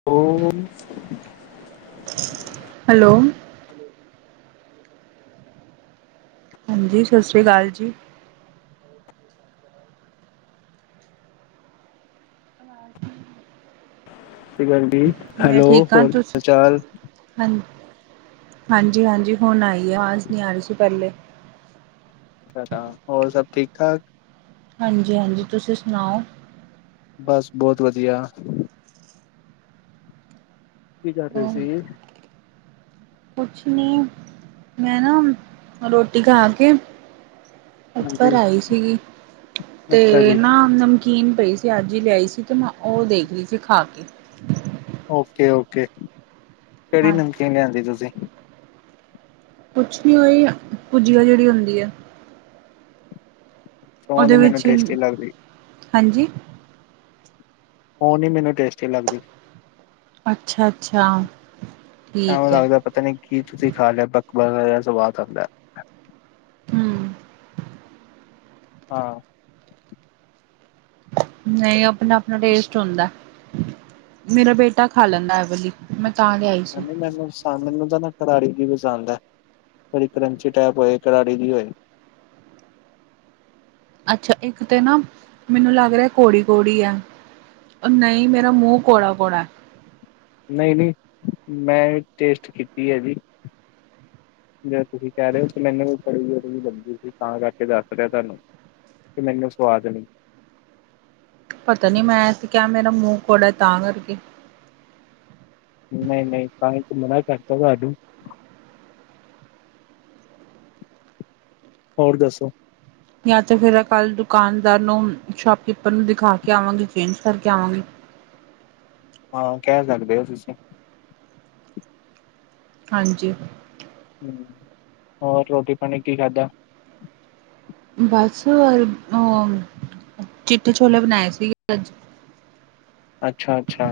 [unintelligible] Hello! ਹਾਂਜੀ, ਸਤਿ ਸ਼੍ਰੀ ਅਕਾਲ ਜੀ। ਆਵਾਜ਼ ਨੀ ਆ। ਕੀ ਬਲਡੀ ਹੈਲੋ ਠੀਕ ਹਾਂ ਹੋਰ ਕੀ ਹਾਲ ਤੁਸੀਂ ਚਾਲ। ਹਾਂ ਹਾਂਜੀ ਹਾਂਜੀ ਹੁਣ ਆਈ ਹੈ ਆਵਾਜ਼ ਨਹੀਂ ਆ ਰਹੀ ਸੀ ਪਹਿਲੇ। ਟਾਟਾ! ਹੋਰ ਸਭ ਠੀਕ ਠਾਕ। ਹਾਂਜੀ, ਹਾਂਜੀ ਤੁਸੀਂ ਸੁਣਾਓ। ਬਸ ਬਹੁਤ ਵਧੀਆ ਕੀ ਕਰ ਰਹੇ ਸੀ? ਕੁਛ ਨੀ ਮੈਂ ਨਾ ਰੋਟੀ ਖਾ ਕੇ। ਉੱਪਰ ਹਾਂਜੀ, ਆਈ ਸੀਗੀ ਅੱਛਾ ਤੇ ਜੀ, ਨਾ। ਨਮਕੀਨ ਪਈ ਸੀ, ਅੱਜ ਹੀ ਲਿਆਈ ਸੀ, ਤੇ ਮੈਂ ਉਹ ਦੇਖ ਰਹੀ ਸੀ ਖਾ ਕੇ। ਓਕੇ, ਓਕੇ ਕਿਹੜੀ ਹਾਂ ਨਮਕੀਨ ਲਿਆਂਦੀ ਤੁਸੀਂ? ਕੁਛ ਨੀ ਓਈ ਭੁਜੀਆ ਜਿਹੜੀ ਹੁੰਦੀ ਹੈ। ਉਹ ਨੀ ਉਹਦੇ ਮੈਨੂੰ ਵਿੱਚ, ਟੇਸਟੀ ਲੱਗਦੀ, ਹਾਂਜੀ। ਉਹ ਨੀ ਮੈਨੂੰ ਟੇਸਟੀ ਲੱਗਦੀ। ਅੱਛਾ, ਅੱਛਾ ਐਵੇਂ ਠੀਕ ਹੈ। ਲੱਗਦਾ ਪਤਾ ਨੀ ਕੀ ਤੁਸੀਂ ਖਾ ਲਿਆ ਵੱਕ ਵਕਾ ਜਿਹਾ ਸਵਾਦ ਆਉਂਦਾ। ਹੂੰ। ਹਾਂ। ਨਹੀਂ ਆਪਣਾ ਆਪਣਾ ਟੇਸਟ ਹੁੰਦਾ। ਮੇਰਾ ਬੇਟਾ ਖਾ ਲੈਂਦਾ ਹੈ, ਇਹ ਵਾਲੀ ਮੈਂ ਤਾਂ ਲ ਆਈ। ਨਹੀਂ ਨਹੀਂ ਮੈਨੂੰ। ਤਾਂ ਮੈਨੂੰ ਤਾਂ ਨਾ ਕਰਾੜੀ ਦੀ ਵੀ ਪਸੰਦ ਹੈ, ਜਿਹੜੀ ਕਰੰਚੀ ਟਾਈਪ ਹੋਏ ਕਰਾੜੀ ਦੀ ਹੋਏ। ਅੱਛਾ ਇੱਕ ਤੇ ਨਾ ਮੈਨੂੰ ਲੱਗ ਰਿਹਾ ਘੜੀ ਘੌੜੀ ਹੈ। ਨਹੀਂ ਮੇਰਾ ਮੂੰਹ ਕੋੌੜਾ ਕੋੌੜਾ। ਨਹੀਂ ਨਹੀਂ ਮੈਂ ਵੀ ਟੇਸਟ ਕੀਤੀ ਹੈ ਜੀ। ਜਿਹੜਾ ਤੁਸੀਂ ਕਹਿ ਰਹੇ ਹੋ ਮੈਨੂੰ ਬੜੀ ਵੀ ਜਲਦੀ ਲੱਗੀ ਸੀ ਤਾਂ, ਕਰਕੇ ਦੱਸ ਰਿਹਾ ਤੁਹਾਨੂੰ। ਅਤੇ ਮੈਨੂੰ ਸਵਾਦ ਨਹੀਂ। ਪਤਾ ਨੀ ਮੈਂ ਤੇ ਕਿਹਾ ਮੇਰਾ ਮੂੰਹ ਕੋੜਾ ਤਾਂ ਕਰਕੇ। ਨਹੀਂ ਨਹੀਂ ਤਾਂਹੀ ਤਾਂ ਮਨਾ ਕਰਤਾ ਤੁਹਾਨੂੰ। ਹੋਰ ਦੱਸੋ। ਜਾਂ ਤਾਂ ਫੇਰ ਕੱਲ ਦੁਕਾਨਦਾਰ ਨੂੰ ਸ਼ੋਪਕੀਪਰ ਨੂੰ ਦਿਖਾ ਕੇ ਆਵਾਂਗੇ, ਚੇਂਜ ਕਰਕੇ ਆਵਾਂਗੇ। ਹਾਂ, ਕਹਿ ਸਕਦੇ ਹੋ ਤੁਸੀਂ। ਹਾਂਜੀ। ਹਮ ਹੋਰ ਰੋਟੀ ਪਾਣੀ ਕੀ ਖਾਧਾ? ਬਸ ਅ ਚਿੱਟੇ ਛੋਲੇ ਬਣਾਏ ਸੀਗੇ ਅੱਜ। ਅੱਛਾ -ਅੱਛਾ!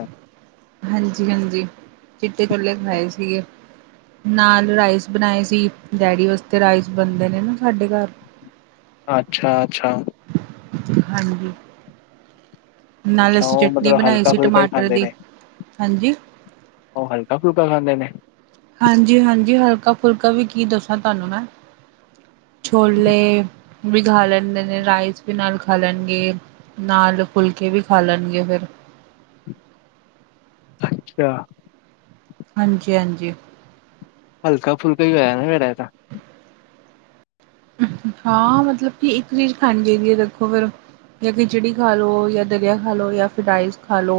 ਹਾਂਜੀ -ਹਾਂਜੀ ਚਿੱਟੇ ਛੋਲੇ ਖਾਏ ਸੀਗੇ। ਨਾਲ ਰਾਈਸ ਬਣਾਏ ਸੀ, ਡੈਡੀ ਵਾਸਤੇ ਰਾਈਸ ਬਣਦੇ ਨੇ ਨਾ ਸਾਡੇ ਘਰ। ਅੱਛਾ -ਅੱਛਾ! ਜ ਹਾਂਜੀ। ਨਾਲ ਅੱਛਾ ਅਸੀਂ ਉਹ ਚਟਨੀ ਮਤਲਬ ਬਣਾਈ ਹਲਕਾ ਸੀ ਫੁਲਕਾ ਹੀ ਟਮਾਟਰ ਖਾਂਦੇ ਦੀ, ਨੇ ਹਾਂਜੀ। ਉਹ ਹਲਕਾ ਫੁਲਕਾ ਖਾਂਦੇ ਨੇ? ਹਾਂਜੀ -ਹਾਂਜੀ ਹਲਕਾ ਫੁਲਕਾ ਵੀ ਕੀ ਦੱਸਾਂ ਤੁਹਾਨੂੰ ਮੈਂ। ਛੋਲੇ ਵੀ ਖਾ ਲੈਂਦੇ ਨੇ, ਰਾਈਸ ਵੀ ਨਾਲ ਖਾ ਲੈਣਗੇ। ਨਾਲ ਫੁਲਕੇ ਵੀ ਖਾ ਲੈਣਗੇ ਫੇਰ। ਅੱਛਾ। ਹਾਂਜੀ -ਹਾਂਜੀ! ਹਲਕਾ ਫੁਲਕਾ ਹੀ ਹੋਆ ਫੇਰ ਇਹ ਤਾਂ। ਹਾਂ, ਮਤਲਬ ਕਿ ਇੱਕ ਚੀਜ਼ ਖਾਣੀ ਚਾਹੀਦੀ ਹੈ ਦੇਖੋ ਫੇਰ। ਜਾਂ ਖਿਚੜੀ ਖਾ ਲੋ, ਜਾਂ ਦਲੀਆ ਖਾ ਲੋ, ਯਾ ਫਿਰ ਰਾਈਸ ਖਾ ਲੋ।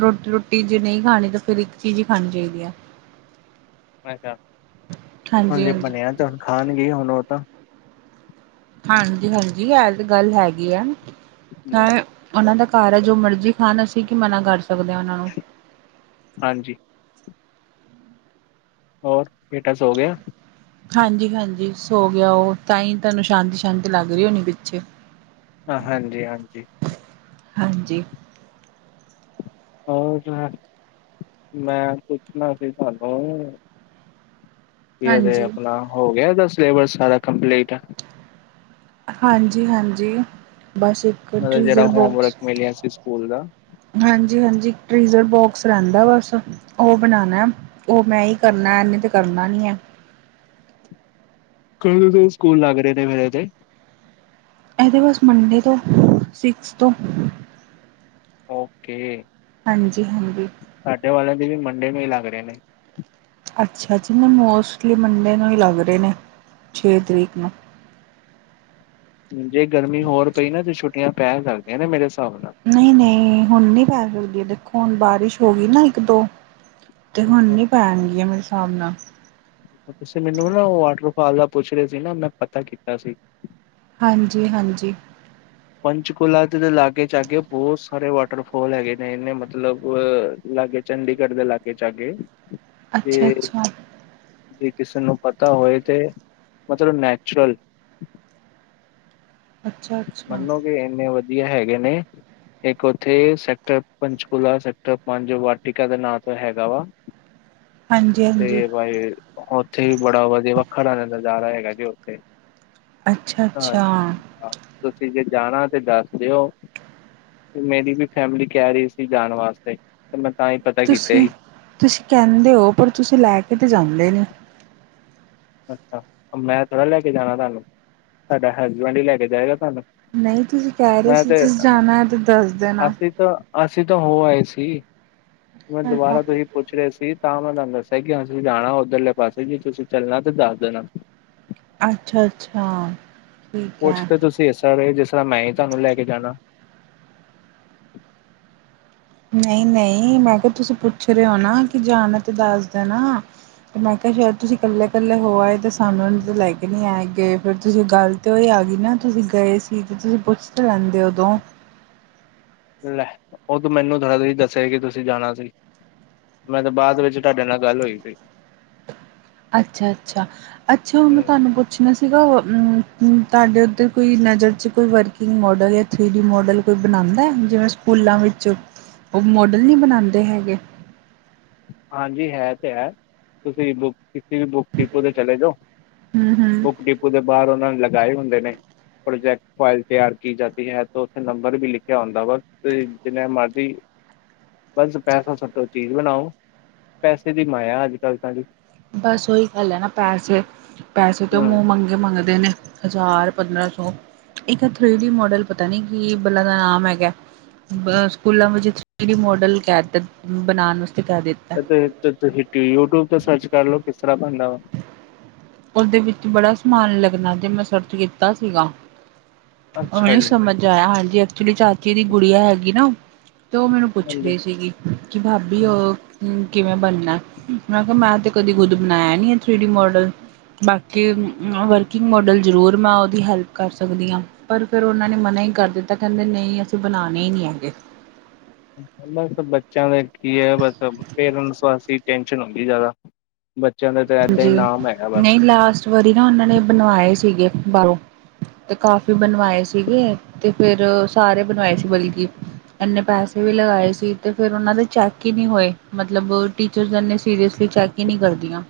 ਰੋਟੀ ਰੋਟੀ ਜੇ ਨਹੀਂ ਖਾਣੀ ਤਾਂ ਫੇਰ ਇੱਕ ਚੀਜ਼ ਹੀ ਖਾਣੀ ਚਾਹੀਦੀ ਹੈ। ਅ ਹਾਂਜੀ ਬਣਿਆ ਤੇੁ ਹੁਣ ਖਾਣਗੇ ਹੁਣ ਉਹ ਤਾਂ। ਹਾਂਜੀ -ਹਾਂਜੀ ਇਹ ਤੇ ਗੱਲ ਹੈਗੀ ਆ। ਹੂੰ ਉਹਨਾਂ ਦਾ ਘਰ ਹੈ, ਜੋ ਮਰਜ਼ੀ ਖਾਣ, ਅਸੀਂ ਕੀ ਮਨਾ ਕਰ ਸਕਦੇ ਹਾਂ ਉਹਨਾਂ ਨੂੰ। ਹਾਂਜੀ। ਹੋਰ ਬੇਟਾ ਸੋ ਗਿਆ? ਹਾਂਜੀ -ਹਾਂਜੀ ਸੋ ਗਿਆ ਉਹ, ਤਾਂ ਹੀ ਤੁਹਾਨੂੰ ਸ਼ਾਂਤੀ -ਸ਼ਾਂਤੀ ਲੱਗ ਰਹੀ ਹੋਣੀ ਪਿੱਛੇ। ਹਾਂਜੀ-ਹਾਂਜੀ। ਹਾਂਜੀ। ਹੋ ਜੀ ਮੈਂ ਪੁੱਛਣਾ ਸੀ ਤੁਹਾਨੂੰ। ਕੀਦੇ ਹਾਂਜੀ, ਆਪਣਾ ਹੋ ਗਿਆ ਇਹਦਾ ਸਿਲੇਬਸ ਸਾਰਾ ਕੰਪਲੀਟ। ਹਾਂਜੀ- ਹਾਂਜੀ ਬਸ ਮਤਲਬ ਜਿਹੜਾ ਟ੍ਰੀਜ਼ਰ ਹੋਮਵਰਕ ਮਿਲਿਆ ਸੀ ਸਕੂਲ ਦਾ ਹਾਂਜੀ -ਹਾਂਜੀ ਟ੍ਰੀਜ਼ਰ ਬੋਕਸ ਰਹਿੰਦਾ ਬਸ। ਉਹ ਬਣਾਨਾ, ਉਹ ਮੈਂ ਈ ਕਰਨਾ, ਇਨੇ ਤੇ ਕਰਨਾ ਨਹੀਂ ਹੈ। ਕਿਹੜੇ ਦਿਨ ਸਕੂਲ ਲੱਗ ਰਹੇ ਨੇ ਮੇਰੇ ਤੇ? ਇਹਦੇ ਬਸ ਮੰਡੇ ਤੋਂ ਸਿਕਸ ਤੋਂ। ਓਕੇ। ਹਾਂਜੀ ਹੰਦੀ। ਸਾਡੇ ਵਾਲਿਆਂ ਦੇ ਵੀ ਮੰਡੇ ਨੂੰ ਹੀ ਲੱਗ ਰਹੇ ਨੇ। ਅੱਛਾ ਜੀ, ਨੇ ਮੋਸਟਲੀ ਮੰਡੇ ਨੂੰ ਹੀ ਲੱਗ ਰਹੇ ਨੇ, ਛੇ ਤਰੀਕ ਨੂੰ। ਜੇ ਗਰਮੀ ਹੋਰ ਪਈ ਨਾ ਤੇ ਛੁੱਟੀਆਂ ਪੈ ਸਕਦੀਆਂ ਨੇ ਮੇਰੇ ਹਿਸਾਬ ਨਾਲ। ਨਹੀਂ- ਨਹੀਂ ਹੁਣ ਨਹੀਂ ਪੈ ਸਕਦੀ ਹੈ, ਦੇਖੋ, ਹੁਣ ਬਾਰਿਸ਼ ਹੋ ਗਈ ਨਾ ਇੱਕ ਦੋ। ਤੇ ਹੁਣ ਅੱਛਾ, ਨੀ ਪੈਣਗੀਆਂ ਮੇਰੇ ਹਿਸਾਬ ਨਾਲ। ਤੁਸੀਂ ਮੈਨੂੰ ਨਾ ਉਹ ਵਾਟਰਫਾਲ ਦਾ ਪੁੱਛ ਰਹੇ ਸੀ ਨਾ, ਮੈਂ ਪਤਾ ਕੀਤਾ ਸੀ। ਹਾਂਜੀ-ਹਾਂਜੀ। ਪੰਚਕੁਲਾ ਦੇ ਲਾਗੇ-ਚਾਗੇ ਬਹੁਤ ਸਾਰੇ ਵਾਟਰਫਾਲ ਹੈਗੇ ਨੇ, ਇਹਨੇ ਮਤਲਬ ਲਾਗੇ, ਚੰਡੀਗੜ੍ਹ ਦੇ ਲਾਗੇ-ਚਾਗੇ ਤੇ ਅੱਛਾ ਅੱਛਾ ਜੇ ਕਿਸੇ ਨੂੰ ਪਤਾ ਹੋਏ ਤੇ ਮਤਲਬ ਨੈਚੁਰਲ ਅੱਛਾ ਅੱਛਾ ਮਨੋਗੇ ਇੰਨੇ ਵਧੀਆ ਹੈਗੇ ਨੇ ਇੱਕ ਉੱਥੇ ਸੈਕਟਰ ਪੰਚਕੂਲਾ ਸੈਕਟਰ ਪੰਜ-ਵਾਟਿਕਾ ਦੇ ਨਾਂ ਤੋਂ ਹੈਗਾ ਵਾ। ਹ ਹਾਂਜੀ ਹਾਂਜੀ ਤੇ ਬਾਈ, ਉੱਥੇ ਵੀ ਬੜਾ ਵਧੀਆ ਵੱਖਣ ਆਲਾ ਨਜ਼ਾਰਾ ਹੈਗਾ ਜੇ, ਓ ਅੱਛਾ, ਅੱਛਾ! ਆਹ! ਤੁਸੀਂ ਜੇ ਜਾਣਾ ਤੇ ਦੱਸ ਦਿਓ। ਮੇਰੀ ਵੀ ਫੈਮਿਲੀ ਕਹਿ ਰਹੀ ਸੀ ਜਾਣ ਵਾਸਤੇ, ਤੇ ਮੈਂ ਤਾਂ ਹੀ ਪਤਾ ਕੀਤਾ ਤੁਸੀਂ ਹੀ। ਤੁਸੀਂ ਕਹਿੰਦੇ ਔ, ਪਰ ਤੁਸੀਂ ਲੈ ਕੇ ਤੇ ਜਾਂਦੇ ਨਹੀਂ। ਅੱਛਾ! ਓ ਮੈਂ ਥੋੜਾ ਲੈ ਕੇ ਜਾਣਾ ਤੁਹਾਨੂੰ, ਤਾਡਾ ਹਸਬੈਂਡ ਹੀ ਲੈ ਕੇ ਜਾਏਗਾ ਤੁਹਾਨੂੰ। ਨਹੀਂ, ਤੁਸੀਂ ਕਹਿ ਰਹੇ ਮੈਂ ਸੀ, ਤੇ ਤੁਸੀਂ ਜਾਣਾ ਹੈ ਤੇ ਦੱਸ ਦੇਣਾ। ਅਸੀਂ ਤਾਂ ਅਸੀਂ ਤੋਂ ਹੋ ਆਏ ਸੀ, ਮੈਂ ਅੱਛਾ ਦੁਬਾਰਾ ਤੁਸੀ ਤੋਂ ਹੀ ਪੁੱਛ ਰਹੇ ਸੀ। ਤਾਂ ਮੈਂ ਤੁਹਾਨੂੰ ਦੱਸਿਆ ਕਿ ਅਸੀਂ ਜਾਣਾ ਉੱਧਰਲੇ ਪਾਸੇ, ਜੇ ਤੁਸੀਂ ਚੱਲਣਾ ਤੇ ਦੱਸ ਦੇਣਾ। ਅੱਛਾ, ਅੱਛਾ, ਠੀਕ ਕੁਛ ਹੈ! ਤੇ ਤੁਸੀਂ ਇਸ ਤਰ੍ਹਾਂ ਰਹੇ ਜਿਸ ਤਰ੍ਹਾਂ ਮੈਂ ਹੀ ਤੁਹਾਨੂੰ ਲੈ ਕੇ ਜਾਣਾ। ਨਹੀਂ-ਨਹੀਂ, ਮੈਂ ਕਿਹਾ-ਤੁਸੀਂ ਪੁੱਛ ਰਹੇ ਹੋ ਨਾ ਕਿ ਜਾਨਾ ਤੇ ਦੱਸ ਦੇਣਾ। ਤੇ ਮੈਂ ਕਿਹਾ, ਸ਼ਾਇਦ ਤੁਸੀਂ ਇਕੱਲੇ-ਇਕੱਲੇ ਹੋ ਆਏ ਤਾਂ ਸਾਨੂੰ ਇਹ ਤਾਂ ਲੈ ਕੇ ਨਹੀਂ ਆਏ ਗਏ ਫਿਰ ਤੁਸੀਂ ਗੱਲ ਤੇ ਉਹ ਆ ਗਈ ਨਾ, ਤੁਸੀਂ ਗਏ ਸੀ ਤੇ ਤੁਸੀਂ ਪੁੱਛ ਲੈਂਹਿਦੇ ਉਦੋਂ। ਲੈ ਉਹ ਤੂੰ ਮੈਨੂੰ ਥੋੜਾ ਤੁਸੀ ਦਸਿਆ ਕਿ ਤੁਸੀਂ ਜਾਣਾ ਸੀ। ਮੈਂ ਤਾਂ ਬਾਅਦ ਵਿੱਚ ਤੁਹਾਡੇ ਨਾਲ ਗੱਲ ਹੋਈ ਸੀ। ਅੱਛਾ, ਅੱਛਾ! ਅੱਛਾ, ਹੁਣ ਹੂੰ ਤੁਹਾਨੂੰ ਪੁ ਪੁੱਛਣਾ ਸੀਗਾ ਔ, ਮ ਮ ਤੁਹਾਡੇ ਉੱਧਰ ਕੋਈ ਨਜ਼ਰ 'ਚ ਕੋਈ ਵਰਕਿੰਗ ਮੋਡਲ ਹੈ? ਥ੍ਰੀ ਡੀ ਮੋਡਲ ਕੋਈ ਬਣਾਦਾ ਜਿਵੇਂ ਸਕੂਲਾਂ ਵਿੱਚ ਉਹ ਮੋਡਲ ਨਹੀਂ ਬਣਾਦੇ ਹੈਗੇ। ਹਾਂਜੀ, ਹੈ ਤੇ ਹੈ। ਤੁਸੀਂ ਬੁੱਕ--ਕਿਸੇ ਵੀ ਬੁੱਕ ਡਿਪੂ 'ਤੇ ਚਲੇ ਜਾਓ, ਹਮ ਹਮ ਬੁੱਕ ਡਿਪੂ ਦੇ ਬਾਹਰ ਉਹਨਾਂ ਨੇ ਲਗਾਏ ਹੁੰਦੇ ਨੇ। ਪ੍ਰੋਜੈਕਟ ਫਾਈਲ ਤਿਆਰ ਕੀ ਜਾਂਦੀ ਹੈ ਤੇ ਉੱਥੇ ਨੰਬਰ ਵੀ ਲਿਖਿਆ ਹੁੰਦਾ ਵਾ। ਤੁਸੀਂ ਜਿਨੇ ਮਰਜ਼ੀ ਬਸ ਪੈਸਾ ਸੁੱਟੋ, ਚੀਜ਼ ਬਣਾਓ। ਪੈਸੇ ਦੀ ਮਾਇਆ ਅੱਜ-ਕੱਲ੍ਹ ਤਾਂ ਜੀ। ਬਸ ਉਹੀ ਗੱਲ ਹੈ ਨਾ, ਪੈਸੇ ਪੈਸੇ ਤਾਂ ਮੂੰਹ ਹੂੰ ਮੰਗੇ ਮੰਗਦੇ ਨੇ। ਹਜ਼ਾਰ-ਪੰਦਰਾਂ ਸੌ, ਇੱਕ ਥ੍ਰੀ ਡੀ ਮਾਡਲ ਪਤਾ ਨੀ ਕਿ ਬੱਲਾਂ ਦਾ ਨਾਮ ਹੈਗਾ! ਬ, ਸਕੂਲਾਂ ਵਿੱਚ ਥ੍ਰੀ ਡੀ ਮੋਡਲ ਕਹਿ ਦੇਣ--ਬਣਾਉਣ ਵਾਸਤੇ ਕਹਿ ਦੇ ਫੇਰ ਤੇ ਕੀ ਯੂਟਿਊਬ ਤੇ ਸਰਚ ਕਰ ਲਓ, ਕਿਸ ਤਰ੍ਹਾਂ ਬਣਦਾ ਵਾ। ਉਹਦੇ ਵਿੱਚ ਬੜਾ ਸਮਾਨ ਲੱਗਣਾ ਤੇ ਮੈਂ ਸਰਚ ਕੀਤਾ ਸੀਗਾ, ਓ ਅੱਛਾ ਨੀ ਜੀ ਸਮਝ ਜਾਇਆ ਹਾਂਜੀ ਐਕਚੁਲੀ ਚਾਚੇ ਦੀ ਗੁੜੀਆ ਹੈਗੀ ਨਾ, ਤੇ ਉਹ ਮੈਨੂੰ ਪੁੱਛ ਰਹੀ ਹਾਂਜੀ ਸੀਗੀ ਕਿ ਭਾਬੀ ਉਹ ਕਿਵੇਂ ਬਣਨਾ, ਮੈਂ ਕਿਹਾ ਮੈਂ ਤੇ ਕਦੀ ਖੁੱਦ ਬਣਾਇਆ ਨੀ ਹੈ ਥ੍ਰੀ ਡੀ ਮਾਡਲ। ਬਾਕੀ ਮੈਂ ਵਰਕਿੰਗ ਮੋਡਲ ਜ਼ਰੂਰ ਮੈਂ ਉਹਦੀ ਹੈਲਪ ਕਰ ਸਕਦੀ ਹਾਂ। ਪਰ ਫੇਰ ਉਹਨਾਂ ਨੇ ਮਨਾ ਹੀ ਕਰ ਦਿੱਤਾ, ਕਹਿੰਦੇ ਨਹੀਂ ਅਸੀਂ ਬਣਾਉਣੇ ਹੀ ਨਹੀਂ ਹੈਗੇ। ਬਸ ਬੱਚਿਆਂ ਦਾ ਕੀ ਹੈ, ਬਸ ਪੇਰੈਂਟਸ ਵਾਸਤੇ ਟੈਨਸ਼ਨ ਹੁੰਦੀ ਜ਼ਿਆਦਾ। ਬੱਚਿਆਂ ਦਾ ਤੇ ਏਦਾਂ ਹੀ ਨਾਮ ਹੈਗਾ ਬਸ। ਇੱਕ ਵਾਰੀ ਨਾ ਉਹਨਾਂ ਨੇ ਬਣਵਾਏ ਸੀਗੇ ਬਾਹਰੋਂ। ਤੇ ਕਾਫੀ ਬਣਵਾਏ ਸੀਗੇ ਤੇ, ਫਿਰ ਸਾਰੇ ਬਣਵਾਏ ਸੀ ਬਲਕਿ। ਏਨੇ ਪੈਸੇ ਵੀ ਲਗਾਏ ਸੀ ਤੇ ਫੇਰ ਓਨਾਂ ਦੇ ਚੈੱਕ ਈ ਨੀ ਹੋਏ ਮਤਲਬ ਟੀਚਰਸ ਏਨੇ ਸੀਰੀਅਸਲੀ ਚੈੱਕ ਈ ਨੀ ਕਰਦੀਆਂ।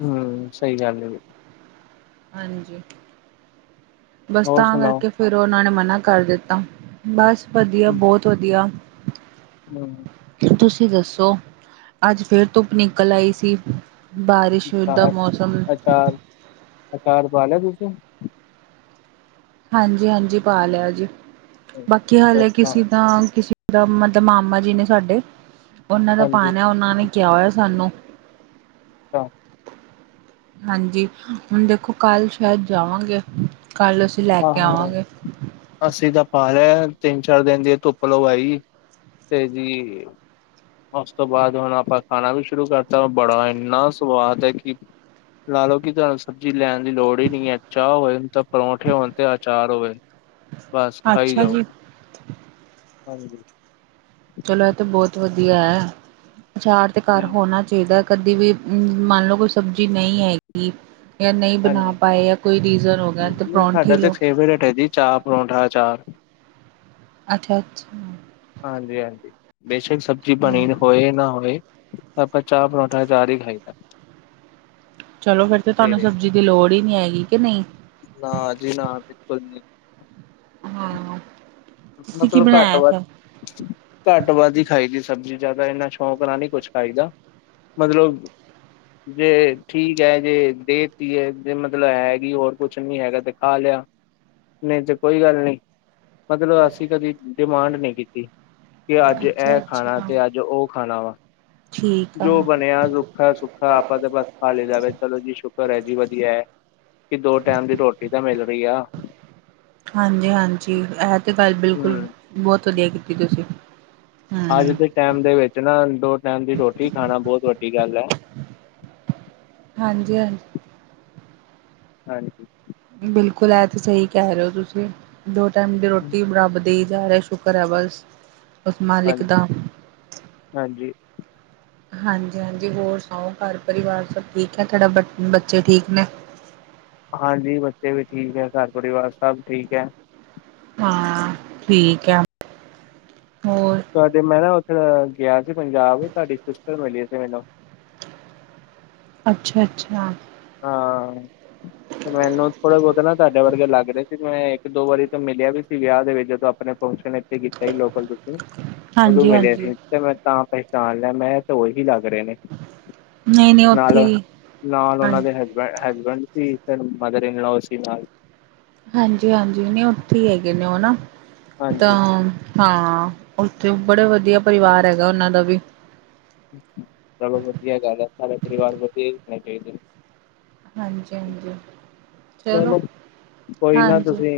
ਹੂੰ, ਸਈ ਗੱਲ ਏ। ਹਾਂਜੀ ਬਸ ਹੋਰ ਤਾਂ ਸੁਣਾਓ ਕਰਕੇ ਫੇਰ ਓਨਾਂ ਨੇ ਮਨਾ ਕਰ ਦਿੱਤਾ, ਬਸ ਵਧੀਆ ਬੌਤ ਵਧੀਆ। ਹਾਂ ਤੁਸੀ ਦੱਸੋ? ਅੱਜ ਫੇਰ ਧੁੱਪ ਨਿਕਲ ਆਈ ਸੀ। ਬਾਰਿਸ਼ ਹੋ ਦਾ ਮੌਸਮ ਚਾਰ ਅਚਾਰ ਪਾ ਲਿਆ ਤੁਸੀ? ਹਾਂਜੀ- ਹਾਂਜੀ ਪਾ ਲਿਆ ਜੀ, ਬਾਕੀ ਹਲੇ ਕਿਸੇ ਦਾ ਕਿਸ ਓਦਾਂ ਮਤਲ ਮਾਮਾ ਜੀ ਨੇ ਸਾਡੇ ਓਨਾਂ ਦਾ ਹਾਂਜੀ ਪਾਨਾ ਏ ਓਨਾਂ ਨੇ ਕੇਆ ਹੋਇਆ ਸਾਨੂੰ। ਅੱਛਾ ਹਾਂਜੀ, ਹੁਨ ਦੇਖੋ ਕੱਲ ਸਸ਼ੈਦ ਜਾਵਾਂਗੇ ਕੱਲ ਅਸੀ ਆਹੋ ਆਹੋ ਅੱਸੀ ਤਾ ਪਾ ਲਿਆ ਏ ਤਿੰਨ ਚਾਰ ਦਿਨ ਦੀ ਧੁੱਪ ਲਵਾਈ ਤੇ ਜੀ ਓਸ ਤੋਂ ਬਾਅਦ ਹੁਨ ਆਪਾ ਖਾਨਾ ਵੀ ਸ਼ੁਰੂ ਕਰਤਾ ਬੜਾ ਏਨਾ ਸੁਵਾਦ ਐ ਕਿ ਲਾ ਲੋ ਕਿ ਤੁਆਨ ਸਬਜ਼ੀ ਲੈਣ ਦੀ ਲੋੜ ਈ ਨਈ ਐ ਚਾ ਹੋ ਜਨ ਤੇ ਪਰੌਂਠੇ ਹੋ ਜਾਨ ਤੇ ਅਚਾਰ ਹੋਵੇ। ਬਸ ਖਾਈ ਅੱਛਾ ਜਾਓ, ਜੀ ਹਾਂਜੀ। ਚਲੋ ਏ ਤੇ ਬੌਤ ਵਧੀਆ ਐ ਅਚਾਰ ਤੇ ਘਰ ਹੂੰ, ਹੋਨਾ ਚਾਈਦੈ। ਕਦੀ ਵੀ ਮੰਨ ਲਓ ਕੋਈ ਸਬਜ਼ੀ ਨਈ ਹੈਗੀ ਯਾ ਨਈ ਬਨਾ ਹਾਂਜੀ, ਪਾਏ ਯਾ ਕੋਈ ਰੀਜ਼ਨ ਹੋ ਗਿਆ ਹੂੰ, ਤੇ ਨਹੀਂ ਪਰੌਂਠੀ ਸਾਡਾ ਤੇ ਲਓ। ਫੇਵਰੇਟ ਐ ਜੀ ਚਾਹ, ਪਰੌਂਠਾ, ਅਚਾਰ। ਅਠ ਅਚ ਹਾਂਜੀ- ਹਾਂਜੀ, ਬੇਸ਼ਕ ਸਬਜ਼ੀ ਬਨੀ ਨ ਹੋਏ ਨਾ ਹੋਏ। ਆਪਾਂ ਚਾਹ, ਪਰੌਂਠਾ ਅਚਾਰ ਈ ਖਾਾਈਦਾ। ਚਲੋ ਫੇਰ ਤੇ ਤਾਨੂੰ ਸਬਜ਼ੀ ਦੀ ਲੋੜ ਈ ਨੀ ਹੈਗੀ ਕਿ ਨਈ। ਨਾ ਜੀ ਨਾ ਬਿਲਕੁਲ ਨੀ ਹਾਂ, ਤੁਸੀ ਕੀ ਮਤਲਬ ਘੱਟ ਬਨਾਇਆ ਏ ਵੱਧ ਫੇਰ? ਘੱਟ- ਵੱਧ ਈ ਖਾਈ ਦੀ ਸਬਜ਼ੀ ਜਆਦਾ ਏਨਾ ਸ਼ੌਕ ਨਾਲ ਨੀ ਕੁਛ ਖਾਈ ਦਾ। ਮਦਲਬ ਤੇ ਠੀਕ ਐ ਜੇ ਦੇ ਤੀ ਐ ਤੇ ਮਤਲਬ ਹੈ ਨੀ ਹੋਰ ਕੁਛ ਨੀ ਹੈਗਾ ਤੇ ਖਾ ਲਿਆ। ਨਈ ਤੇ ਕੋਈ ਗੱਲ ਨੀ। ਮਤਲ ਅਸੀ ਕਦੀ ਡਿਮਾਂਡ ਨੀ ਕੀਤੀ ਕਿ ਅੱਜ ਅੱਛਾ ਐ ਖਾਣਾ ਅੱਛਾ। ਤੇ ਅੱਜ ਓ ਖਾਣਾ ਵਾ। ਠੀਕ ਆ ਜੋ ਬਨਿਆ ਰੁੱਖਾ- ਸੁੱਖਾ ਆਪਾ ਤੇ ਬਸ ਖਾ ਲੀ ਦਾ ਵੀ ਚਲੋ ਜੀ ਸ਼ੁਕਰ ਐ ਜੀ ਵਧੀਆ ਐ। ਕਿ ਦੋ ਟੈਮ ਦੀ ਰੋਟੀ ਤਾ ਮਿਲ ਰਈ ਆ। ਹਾਂਜੀ- ਹਾਂਜੀ, ਐ ਤੇ ਗੱਲ ਬਿਲਕੁਲ ਹਮ ਬੌਤ ਵਧੀਆ ਕੀਤੀ ਤੁਸੀ। ਅੱਜ ਦੇ ਟੈਮ ਦੇ ਵਿੱਚ ਨਾ ਦੋ ਟੈਮ ਦੀ ਰੋਟੀ ਖਾਨਾ ਬੌਤ ਵੱਡੀ ਗੱਲ ਐ। ਹਾਂਜੀ ਹਾਂਜ ਹਾਂ ਬਿਲਕੁਲ ਐ ਤੇ ਸਈ ਕੈ ਰੇ ਓ ਤੁਸੀ ਦੋ ਟੈਮ ਦੀ ਰੋਟੀ ਰੱਬ ਦੇਈ ਜਾ ਰਾ ਸ਼ੁਕਰ ਐ ਵਸ ਉਸ ਮਾਲਿਕ ਹਾਂਜੀ ਦਾ। ਹਾਂਜੀ ਹਾਂਜੀ, ਹਾਂਜੀ ਹੋਰ ਸੁਣਾਓ ਘਰ ਪਰਿਵਾਰ ਸਭ ਠੀਕ ਐ ਤਾਡਾ ਬ ਬੱਚੇ ਠੀਕ ਨੇ? ਹਾਂਜੀ ਬੱਚੇ ਵੀ ਠੀਕ ਐ ਘਰ ਪਰਿਵਾਰ ਸਭ ਠੀਕ ਐ ਹਾਂ ਠੀਕ ਐ ਤਾਡੇ ਮੈਂ ਨਾ ਔਥੇ ਗਿਆ ਸੀ ਪੰਜਾਬ ਤਾਡੀ ਸਿਸਟਰ ਮਿਲੀ ਸੀ ਮੈਨੂੰ ਅੱਛਾ- ਅੱਛਾ। ਹਾਂ। ਤੇ ਮੈਨੂੰ ਥੋੜਾ ਬੋਤਾ ਨਾ ਤਾਡੇ ਵਰਗੇ ਲੱਗ ਰੇ ਸੀ ਜਿਵੇਂ ਇੱਕ ਦੋ ਵਾਰੀ ਤੇ ਮਿਲਿਆ ਵੀ ਸੀ ਵਿਆਹ ਦੇ ਵਿੱਚ ਜਦ ਅਪ ਅਪਣੇ ਫੰਕਸ਼ਨ ਇੱਥੇ ਕੀਤਾ ਸੀ ਲੋਕਲ ਤੁਸੀਂ, ਔਦੋਂ ਹਾਂਜੀ ਮਿਲਿਆ ਹਾਂਜੀ ਸੀ ਤੇ ਮੈਂ ਤਾਂ ਪਹਿਚਾਣ ਲੈ ਮੈਂ ਤੇ ਔਹੀ ਲੱਗ ਰੇ ਨੇ ਨਹੀਂ ਨਹੀਂ ਉੱਥੇ ਨਾਲ, ਹੀ ਨਾਲ ਔਨਾਂ ਹਾਂਜੀ ਹਸਬੈਂ ਹਸਬੈਂਡ ਸੀ ਤੇ ਮਦਰ ਇਨਲੋਓ ਸੀ ਨਾਲ। ਹਾਂਜੀ -ਹਾਂਜੀ ਨੀ ਔਥੇ ਈ ਹੈਗੇ ਨੇ ਔ ਨਾ ਹਾਂਜੀ। ਤਾਂ- ਹਾਂ ਔਥੇ ਬੜੇ ਵਧੀਆ ਪਰਿਵਾਰ ਹੈਗਾ ਔਨਾਂ ਦਾ ਵੀ ਚਲੋ ਵਧੀਆ ਗੱਲ ਐ, ਸਾਰਾ ਪਰਿਵਾਰ ਵਧੀਆਣੇ ਚਾਈਦੈ। ਹਾਂਜੀ- ਹਾਂਜੀ। ਚਲੋ, ਕੋਈ ਨਾ ਹਾਂਜੀ ਤੁਸੀਂ,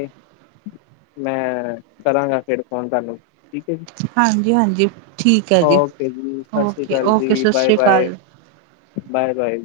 ਮੈਂ ਕਰਾਂਗਾ ਫੇਰ ਫੋਨ ਤਾਨੂੰ ਠੀਕੇ ਜੀ, ਹਾਂਜੀ ਹਾਂਜੀ ਠੀਕ ਹੈ ਜੀ ਔਕੇ ਜੀ ਸਾਸਰੀ ਓਕੇ ਕਾਲ ਓਕੇ ਜੀ ਸਤਿ ਬਾਏ- ਸ਼੍ਰੀ ਬਾਏ। ਅਕਾਲ ਬਾਏ- ਬਾਏ।